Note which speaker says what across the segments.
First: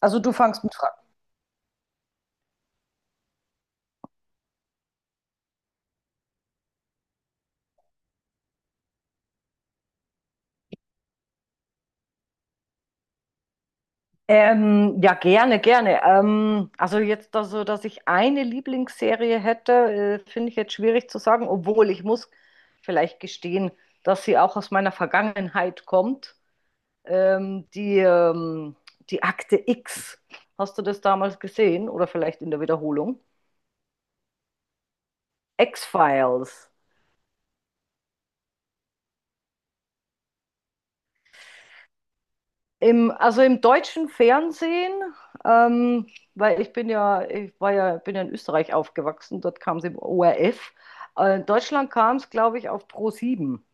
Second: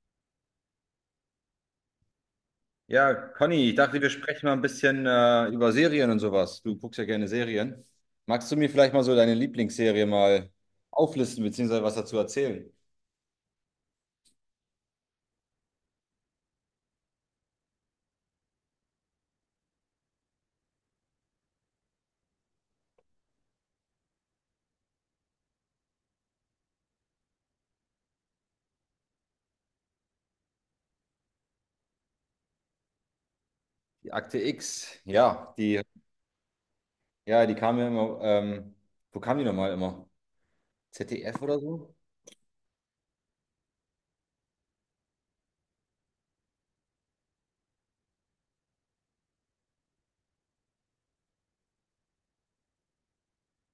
Speaker 1: Also du fangst mit Fragen.
Speaker 2: Ja, Conny, ich dachte, wir sprechen mal ein bisschen über Serien und sowas. Du guckst ja gerne Serien. Magst du mir vielleicht mal so deine Lieblingsserie mal auflisten, beziehungsweise was dazu erzählen?
Speaker 1: Ja, gerne, gerne. Also jetzt, also, dass ich eine Lieblingsserie hätte, finde ich jetzt schwierig zu sagen, obwohl ich muss vielleicht gestehen, dass sie auch aus meiner Vergangenheit kommt. Ähm, die, ähm, die Akte X. Hast du das damals gesehen? Oder vielleicht in der Wiederholung?
Speaker 2: Die Akte X,
Speaker 1: X-Files.
Speaker 2: ja, die kam ja immer, wo kam die nochmal immer? ZDF oder so?
Speaker 1: Also im deutschen Fernsehen, ähm, weil ich bin ja, ich war ja, bin ja in Österreich aufgewachsen, dort kam es im ORF. In Deutschland kam es, glaube ich, auf pro sieben,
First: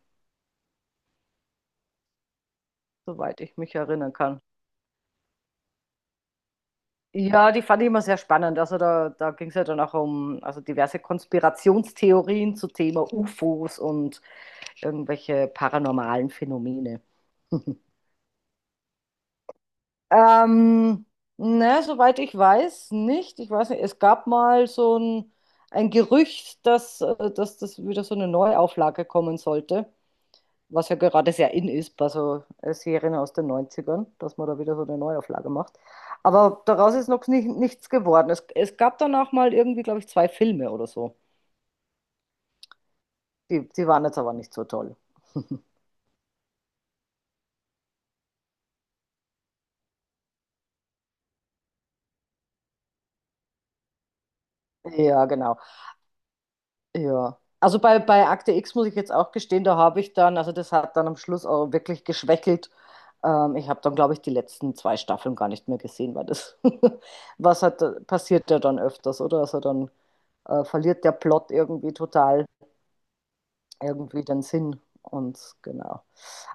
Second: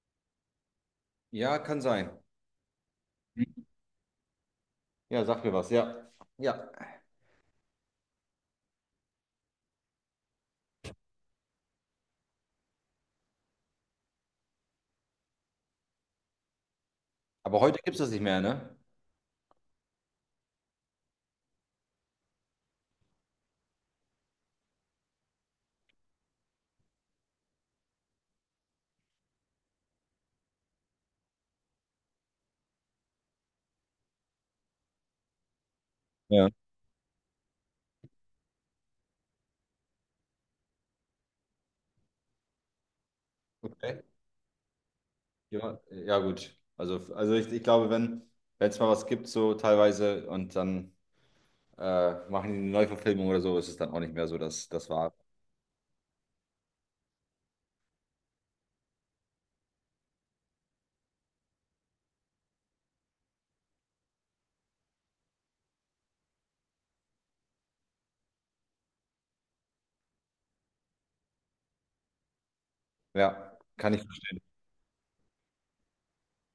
Speaker 2: Ja, kann sein.
Speaker 1: soweit ich mich erinnern kann.
Speaker 2: Ja, sag mir was, ja. Ja.
Speaker 1: Ja, die fand ich immer sehr spannend. Also da ging es ja dann auch um also diverse Konspirationstheorien zu Thema UFOs und irgendwelche paranormalen Phänomene.
Speaker 2: Aber heute gibt es das nicht mehr, ne?
Speaker 1: Ähm, ne, soweit ich weiß, nicht. Ich weiß nicht, es gab mal so ein Gerücht, dass das wieder so eine Neuauflage kommen sollte, was ja gerade sehr in ist bei so Serien aus den Neunzigern, dass man da wieder so eine Neuauflage macht.
Speaker 2: Ja.
Speaker 1: Aber daraus ist noch nichts geworden. Es gab danach mal irgendwie, glaube ich, zwei Filme oder so. Die
Speaker 2: Okay.
Speaker 1: waren jetzt aber nicht so toll.
Speaker 2: Ja, ja gut. Also, also ich glaube, wenn es mal was gibt, so teilweise, und dann machen die eine Neuverfilmung oder so, ist es dann auch nicht mehr so, dass das war.
Speaker 1: Ja, genau. Ja. Also bei Akte X muss ich jetzt auch gestehen, da habe ich dann, also das hat dann am Schluss auch wirklich geschwächelt. Ich habe dann, glaube ich, die letzten zwei Staffeln gar nicht mehr gesehen, weil was hat, passiert ja dann öfters, oder? Also dann verliert der Plot irgendwie total
Speaker 2: Ja, kann ich.
Speaker 1: irgendwie den Sinn. Und genau.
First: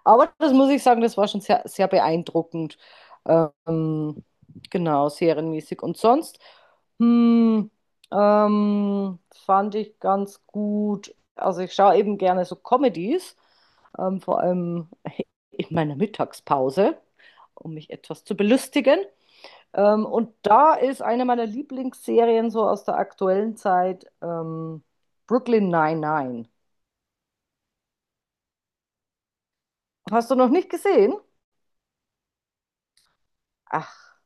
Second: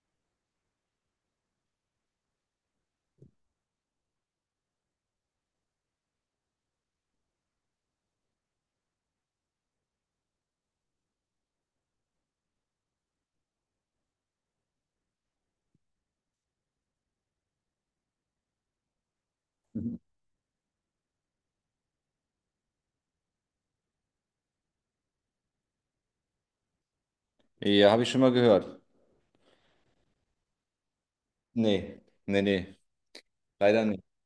Speaker 1: Aber das muss ich sagen, das war schon sehr, sehr beeindruckend. Ähm, genau, serienmäßig. Und sonst hm, ähm, fand ich ganz gut. Also ich schaue eben gerne so Comedies, vor allem in meiner Mittagspause, um mich etwas zu belustigen. Und da ist eine meiner Lieblingsserien so aus der aktuellen Zeit Brooklyn Nine-Nine.
Speaker 2: Ja, habe ich schon mal gehört.
Speaker 1: Hast du noch nicht gesehen?
Speaker 2: Nee, nee, nee, leider nicht.
Speaker 1: Ach,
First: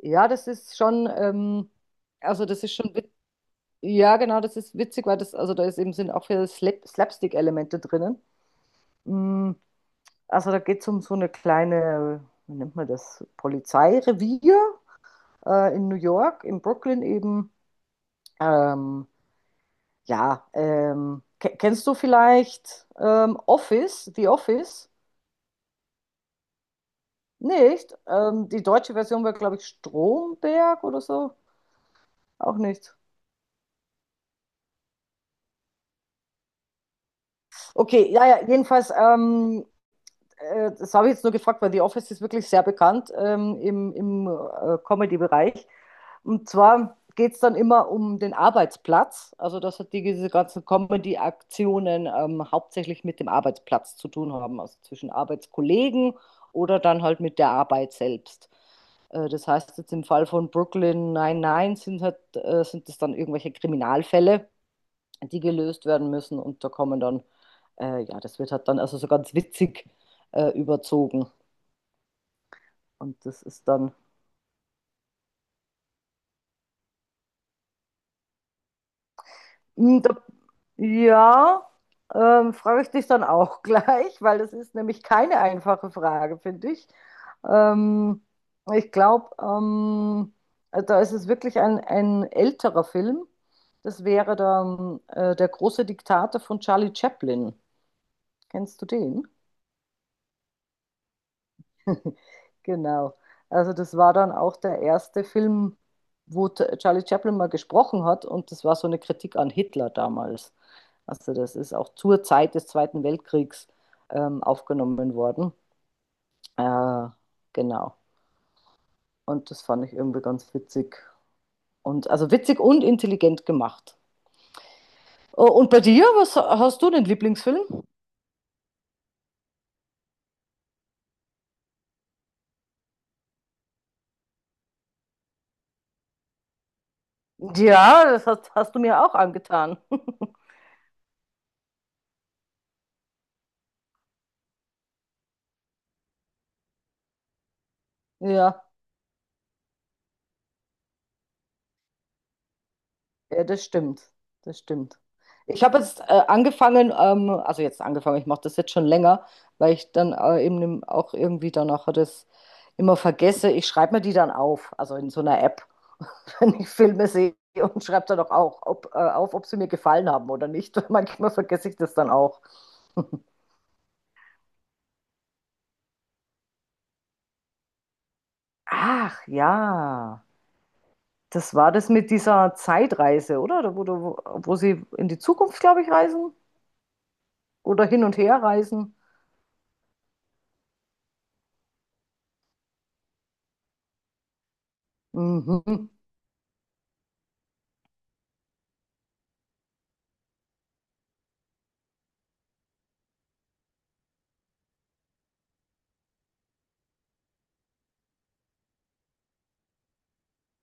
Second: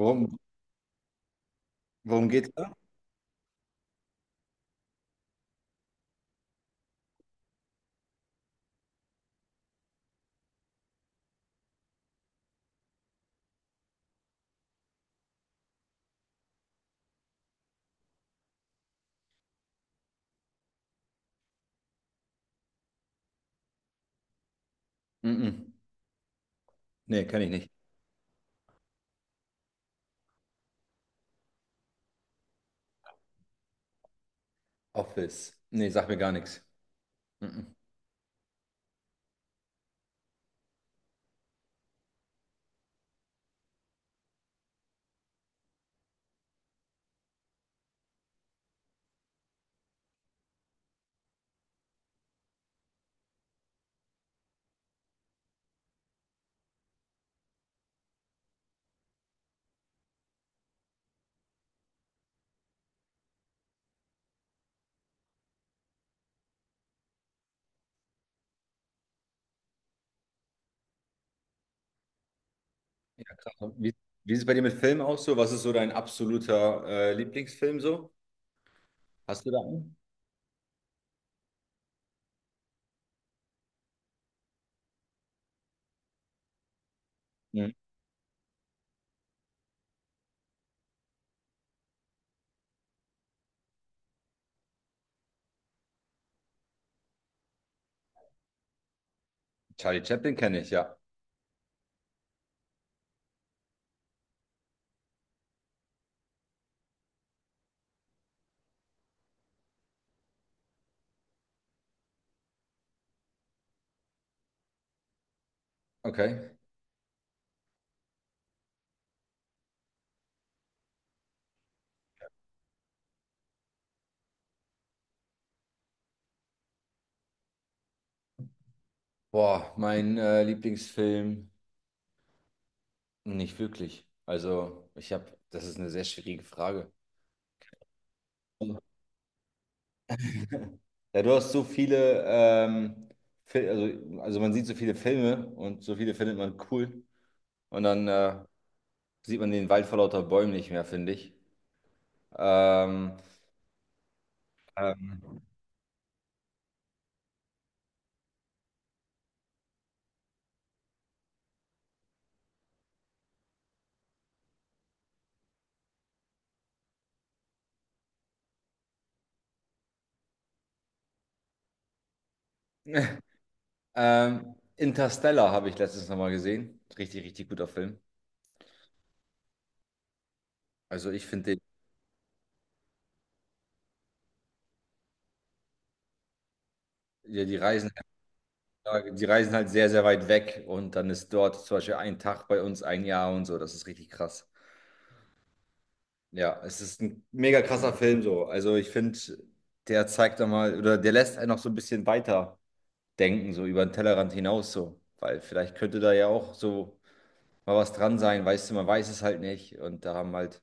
Speaker 1: ja, das ist schon,
Speaker 2: worum
Speaker 1: also
Speaker 2: geht's
Speaker 1: das
Speaker 2: da?
Speaker 1: ist schon, ja, genau, das ist witzig, weil das, also da ist eben, sind auch viele Slapstick-Elemente drinnen. Mm, also da geht es um so eine kleine, wie nennt man das, Polizeirevier in New York, in Brooklyn eben. Ähm, ja, kennst du vielleicht Office, The Office?
Speaker 2: Mm-mm. Nee, kenne ich nicht.
Speaker 1: Nicht. Die deutsche Version war, glaube ich, Stromberg oder so. Auch nicht.
Speaker 2: Office. Nee, sag mir gar nichts. Mm-mm.
Speaker 1: Okay, ja, ja, jedenfalls, das habe ich jetzt nur gefragt, weil The Office ist wirklich sehr bekannt im, im Comedy-Bereich. Und zwar geht es dann immer um den Arbeitsplatz, also dass halt diese ganzen Comedy-Aktionen hauptsächlich mit dem Arbeitsplatz zu tun haben, also zwischen Arbeitskollegen oder dann halt mit der Arbeit selbst. Das heißt, jetzt im Fall von Brooklyn 99 sind es dann irgendwelche Kriminalfälle die gelöst werden müssen. Und da kommen dann, ja, das wird halt dann also so ganz witzig überzogen. Und
Speaker 2: Ja,
Speaker 1: das
Speaker 2: krass.
Speaker 1: ist dann,
Speaker 2: Wie ist es bei dir mit Filmen aus so? Was ist so dein absoluter Lieblingsfilm so? Hast du da einen?
Speaker 1: Mm, da, ja, frage ich dich dann auch gleich, weil das ist nämlich keine einfache Frage, finde ich.
Speaker 2: Mhm.
Speaker 1: Ähm, ich glaube, da ist es wirklich ein älterer Film. Das wäre der große Diktator von Charlie Chaplin. Kennst du den?
Speaker 2: Charlie Chaplin kenne ich, ja.
Speaker 1: Genau. Also das war dann auch der erste Film, wo Charlie Chaplin mal gesprochen hat und das war so eine Kritik an Hitler damals. Also das ist auch zur Zeit des Zweiten Weltkriegs aufgenommen worden.
Speaker 2: Okay.
Speaker 1: Äh, genau. Und das fand ich irgendwie ganz witzig. Und also witzig und intelligent gemacht. Oh, und bei dir, was hast du den Lieblingsfilm?
Speaker 2: Boah, mein Lieblingsfilm? Nicht wirklich. Also, ich habe, das ist eine sehr schwierige Frage.
Speaker 1: Ja, das hast du mir auch angetan.
Speaker 2: Ja, du hast so viele, Fil also man sieht so viele Filme und so viele findet man cool. Und dann
Speaker 1: Ja.
Speaker 2: sieht man den Wald vor lauter Bäumen nicht mehr, finde ich. Ähm,
Speaker 1: Ja, das stimmt. Das stimmt.
Speaker 2: ähm,
Speaker 1: Ich habe jetzt angefangen, also jetzt angefangen, ich mache das jetzt schon länger, weil ich dann eben auch irgendwie danach das immer vergesse. Ich schreibe mir die dann auf, also in so einer App, wenn ich Filme sehe und schreibe dann auch, auch ob sie mir gefallen haben oder nicht. Manchmal vergesse ich das dann auch.
Speaker 2: Interstellar habe ich letztens nochmal gesehen. Richtig, richtig guter Film.
Speaker 1: Ach ja,
Speaker 2: Also ich
Speaker 1: das
Speaker 2: finde den,
Speaker 1: war das mit dieser Zeitreise, oder? Wo sie in die Zukunft, glaube ich, reisen
Speaker 2: ja, die
Speaker 1: oder
Speaker 2: Reisen.
Speaker 1: hin und her reisen.
Speaker 2: Ja, die reisen halt sehr, sehr weit weg und dann ist dort zum Beispiel ein Tag bei uns ein Jahr und so. Das ist richtig krass.
Speaker 1: Mhm.
Speaker 2: Ja, es ist ein mega krasser Film so. Also ich finde, der zeigt da mal oder der lässt einen noch so ein bisschen weiter denken, so über den Tellerrand hinaus so. Weil vielleicht könnte da ja auch so mal was dran sein, weißt du, man weiß es halt nicht. Und da haben halt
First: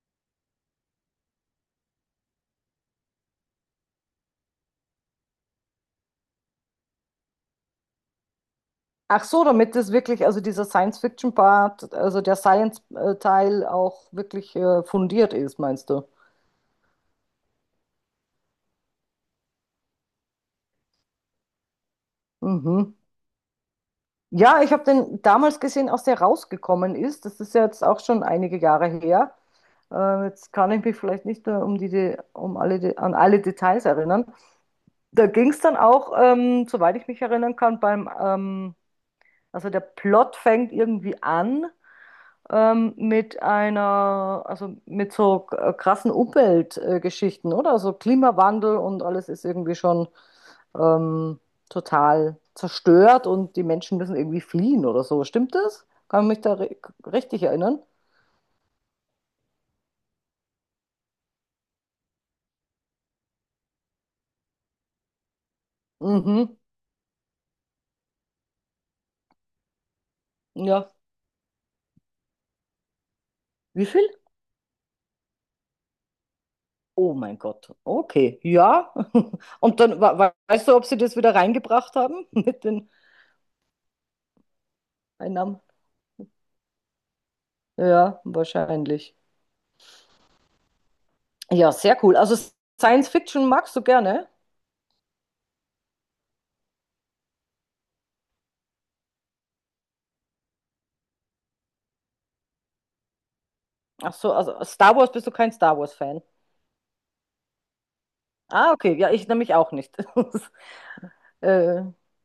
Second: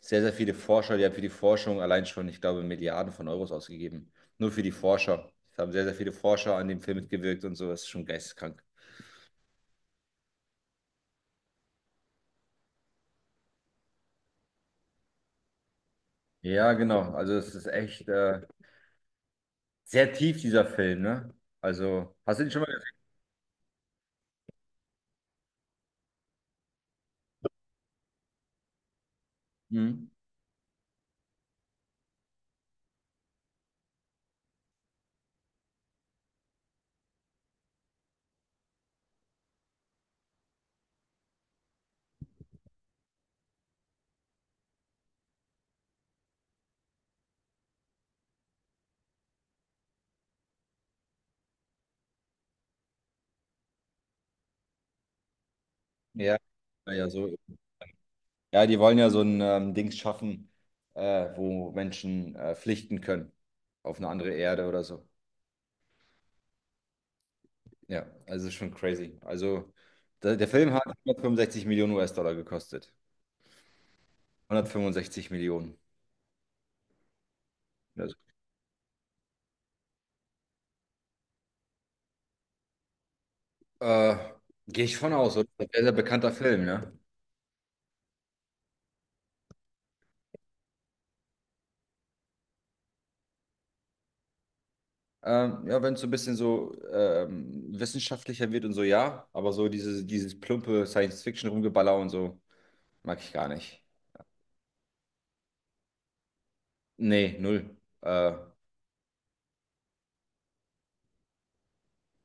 Speaker 2: sehr, sehr viele Forscher, die haben für die Forschung allein schon, ich glaube, Milliarden von Euros ausgegeben. Nur für die Forscher. Es haben sehr, sehr viele Forscher an dem Film mitgewirkt und so. Das ist schon geisteskrank.
Speaker 1: Ach so, damit das wirklich, also dieser Science-Fiction-Part, also der Science-Teil auch wirklich fundiert ist, meinst du?
Speaker 2: Ja, genau. Also es ist echt sehr tief, dieser Film, ne? Also, hast du den schon mal
Speaker 1: Mhm.
Speaker 2: gesehen?
Speaker 1: Ja, ich habe den damals gesehen, als der rausgekommen ist. Das ist ja jetzt auch schon einige Jahre her.
Speaker 2: Mhm.
Speaker 1: Jetzt kann ich mich vielleicht nicht mehr um die, De- um alle, De- an alle Details erinnern. Da ging es dann auch, soweit ich mich erinnern kann, beim, also der Plot fängt irgendwie an mit einer, also mit so krassen Umweltgeschichten, oder? Also Klimawandel und alles ist irgendwie schon ähm, total zerstört und die Menschen müssen irgendwie fliehen oder so. Stimmt das? Kann ich
Speaker 2: Ja,
Speaker 1: mich da
Speaker 2: ja, ja, so.
Speaker 1: richtig erinnern?
Speaker 2: Ja, die wollen ja so ein Dings schaffen, äh, wo Menschen flüchten können auf eine andere Erde oder so.
Speaker 1: Mhm.
Speaker 2: Ja, also es ist schon crazy. Also der Film hat
Speaker 1: Ja.
Speaker 2: 165 Millionen US-Dollar gekostet.
Speaker 1: Wie viel?
Speaker 2: 165 Millionen.
Speaker 1: Oh mein Gott.
Speaker 2: Also,
Speaker 1: Okay. Ja. Und dann weißt du, ob sie das wieder reingebracht haben mit den
Speaker 2: äh, gehe ich von aus, oder?
Speaker 1: Einnahmen?
Speaker 2: Sehr, sehr bekannter Film, ne?
Speaker 1: Ja, wahrscheinlich. Ja, sehr cool. Also Science Fiction magst du gerne?
Speaker 2: Ja, wenn es so ein bisschen so wissenschaftlicher wird und so, ja. Aber so dieses plumpe Science-Fiction-Rumgeballer und so, mag ich gar nicht.
Speaker 1: Ach so, also Star Wars, bist du kein Star Wars-Fan.
Speaker 2: Nee, null. Äh,
Speaker 1: Ah, okay, ja, ich nämlich auch nicht. Äh,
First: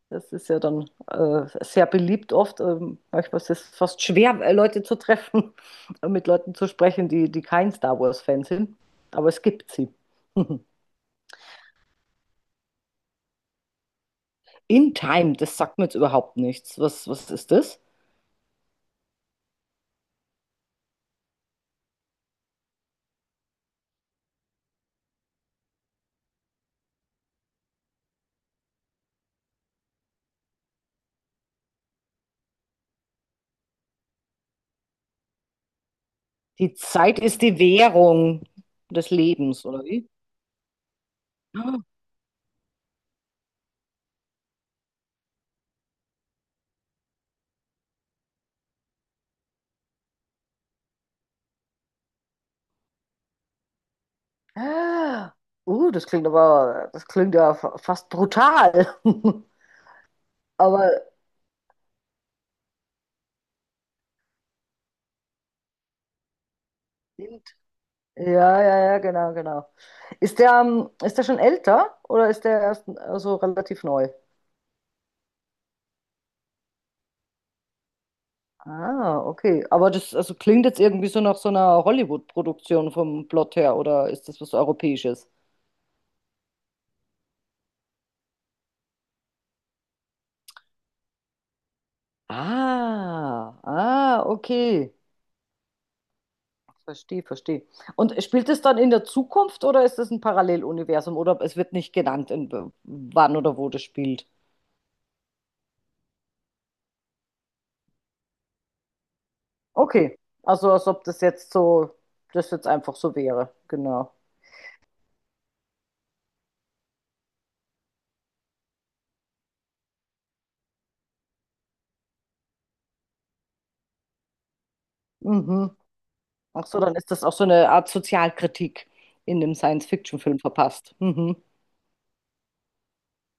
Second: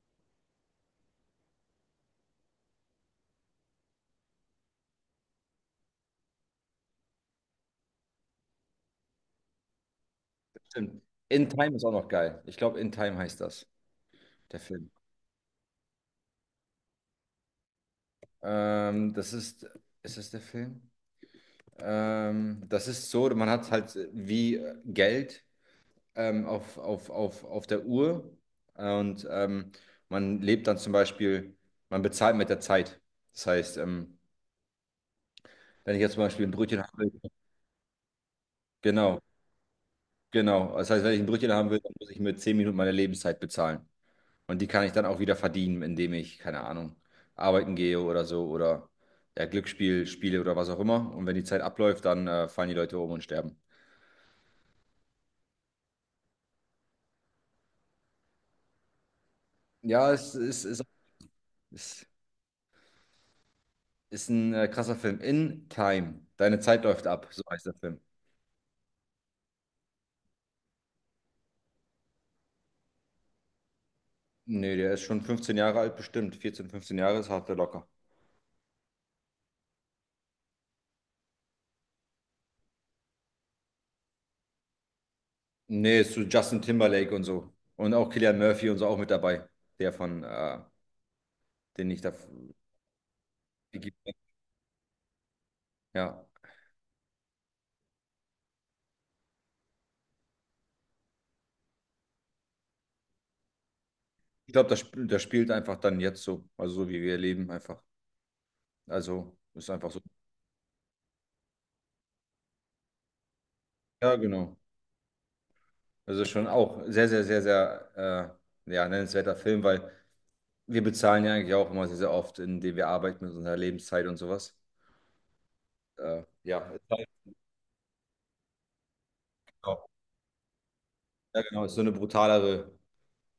Speaker 1: Das ist ja dann sehr beliebt oft. Manchmal ist es fast schwer, Leute zu treffen, und mit Leuten zu sprechen, die, die kein Star Wars-Fan sind. Aber es gibt sie.
Speaker 2: stimmt. In Time ist auch noch geil. Ich glaube, In Time heißt das, der Film.
Speaker 1: In Time, das sagt mir jetzt überhaupt nichts. Was ist das?
Speaker 2: Ähm, das ist, ist das der Film? Das ist so, man hat halt wie Geld auf, auf der Uhr und man lebt dann zum Beispiel, man bezahlt mit der Zeit. Das heißt, wenn ich jetzt zum Beispiel ein
Speaker 1: Die
Speaker 2: Brötchen haben will,
Speaker 1: Zeit ist die Währung des
Speaker 2: genau,
Speaker 1: Lebens, oder wie?
Speaker 2: genau. Das heißt, wenn ich ein Brötchen haben will, dann muss ich mir 10 Minuten meine Lebenszeit bezahlen. Und die kann ich dann auch wieder verdienen, indem ich, keine Ahnung, arbeiten gehe oder so oder ja, Glücksspiel spiele oder was auch immer. Und wenn die Zeit abläuft, dann fallen die Leute um und sterben.
Speaker 1: Ah, ah. Das klingt aber, das klingt ja fast brutal.
Speaker 2: Ja, es ist, ist,
Speaker 1: Aber
Speaker 2: ist, ist ein krasser Film. In Time. Deine Zeit läuft ab, so heißt der Film.
Speaker 1: ja, ja, ja, genau, genau. Ist der schon älter oder ist der erst also relativ neu?
Speaker 2: Nee, der ist schon 15 Jahre alt, bestimmt. 14, 15 Jahre ist hart der locker.
Speaker 1: Ah, okay. Aber das also klingt jetzt irgendwie so nach so einer Hollywood-Produktion vom Plot her oder ist das was Europäisches?
Speaker 2: Nee, ist so Justin Timberlake und so. Und auch Cillian Murphy und so auch mit dabei. Der von, den ich da.
Speaker 1: Ah, ah, okay.
Speaker 2: Ja.
Speaker 1: Verstehe, verstehe. Und spielt es dann in der Zukunft oder ist es ein Paralleluniversum oder es wird nicht genannt, wann oder wo das spielt?
Speaker 2: Ich glaube, das spielt einfach dann jetzt so. Also so wie wir leben einfach. Also ist einfach so.
Speaker 1: Okay, also als ob das jetzt einfach so wäre, genau.
Speaker 2: Ja, genau. Das ist schon auch sehr, sehr, sehr, sehr ja, nennenswerter Film, weil wir bezahlen ja eigentlich auch immer sehr, sehr oft, indem wir arbeiten mit unserer Lebenszeit und sowas.
Speaker 1: Mhm.
Speaker 2: Ja,
Speaker 1: Ach so,
Speaker 2: ist
Speaker 1: dann
Speaker 2: halt-
Speaker 1: ist das auch so eine Art Sozialkritik in dem
Speaker 2: ja,
Speaker 1: Science-Fiction-Film verpasst. Mhm.
Speaker 2: genau. Ist so eine brutalere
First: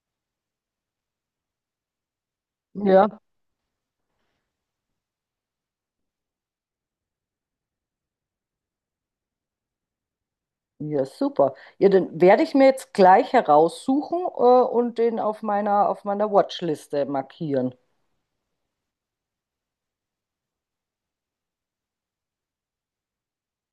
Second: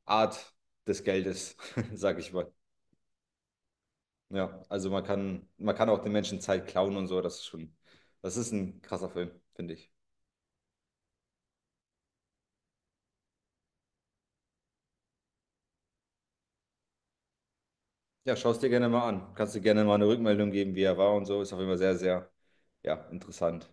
Speaker 2: Art des Geldes, sag ich mal.
Speaker 1: Ja.
Speaker 2: Ja, also man kann auch den Menschen Zeit klauen und so, das ist schon, das ist ein krasser Film, finde ich.
Speaker 1: Ja, super. Ja, den werde ich mir jetzt gleich heraussuchen, und den auf meiner Watchliste markieren.
Speaker 2: Ja, schau es dir gerne mal an. Kannst du gerne mal eine Rückmeldung geben, wie er war und so. Ist auch immer sehr, sehr, ja, interessant.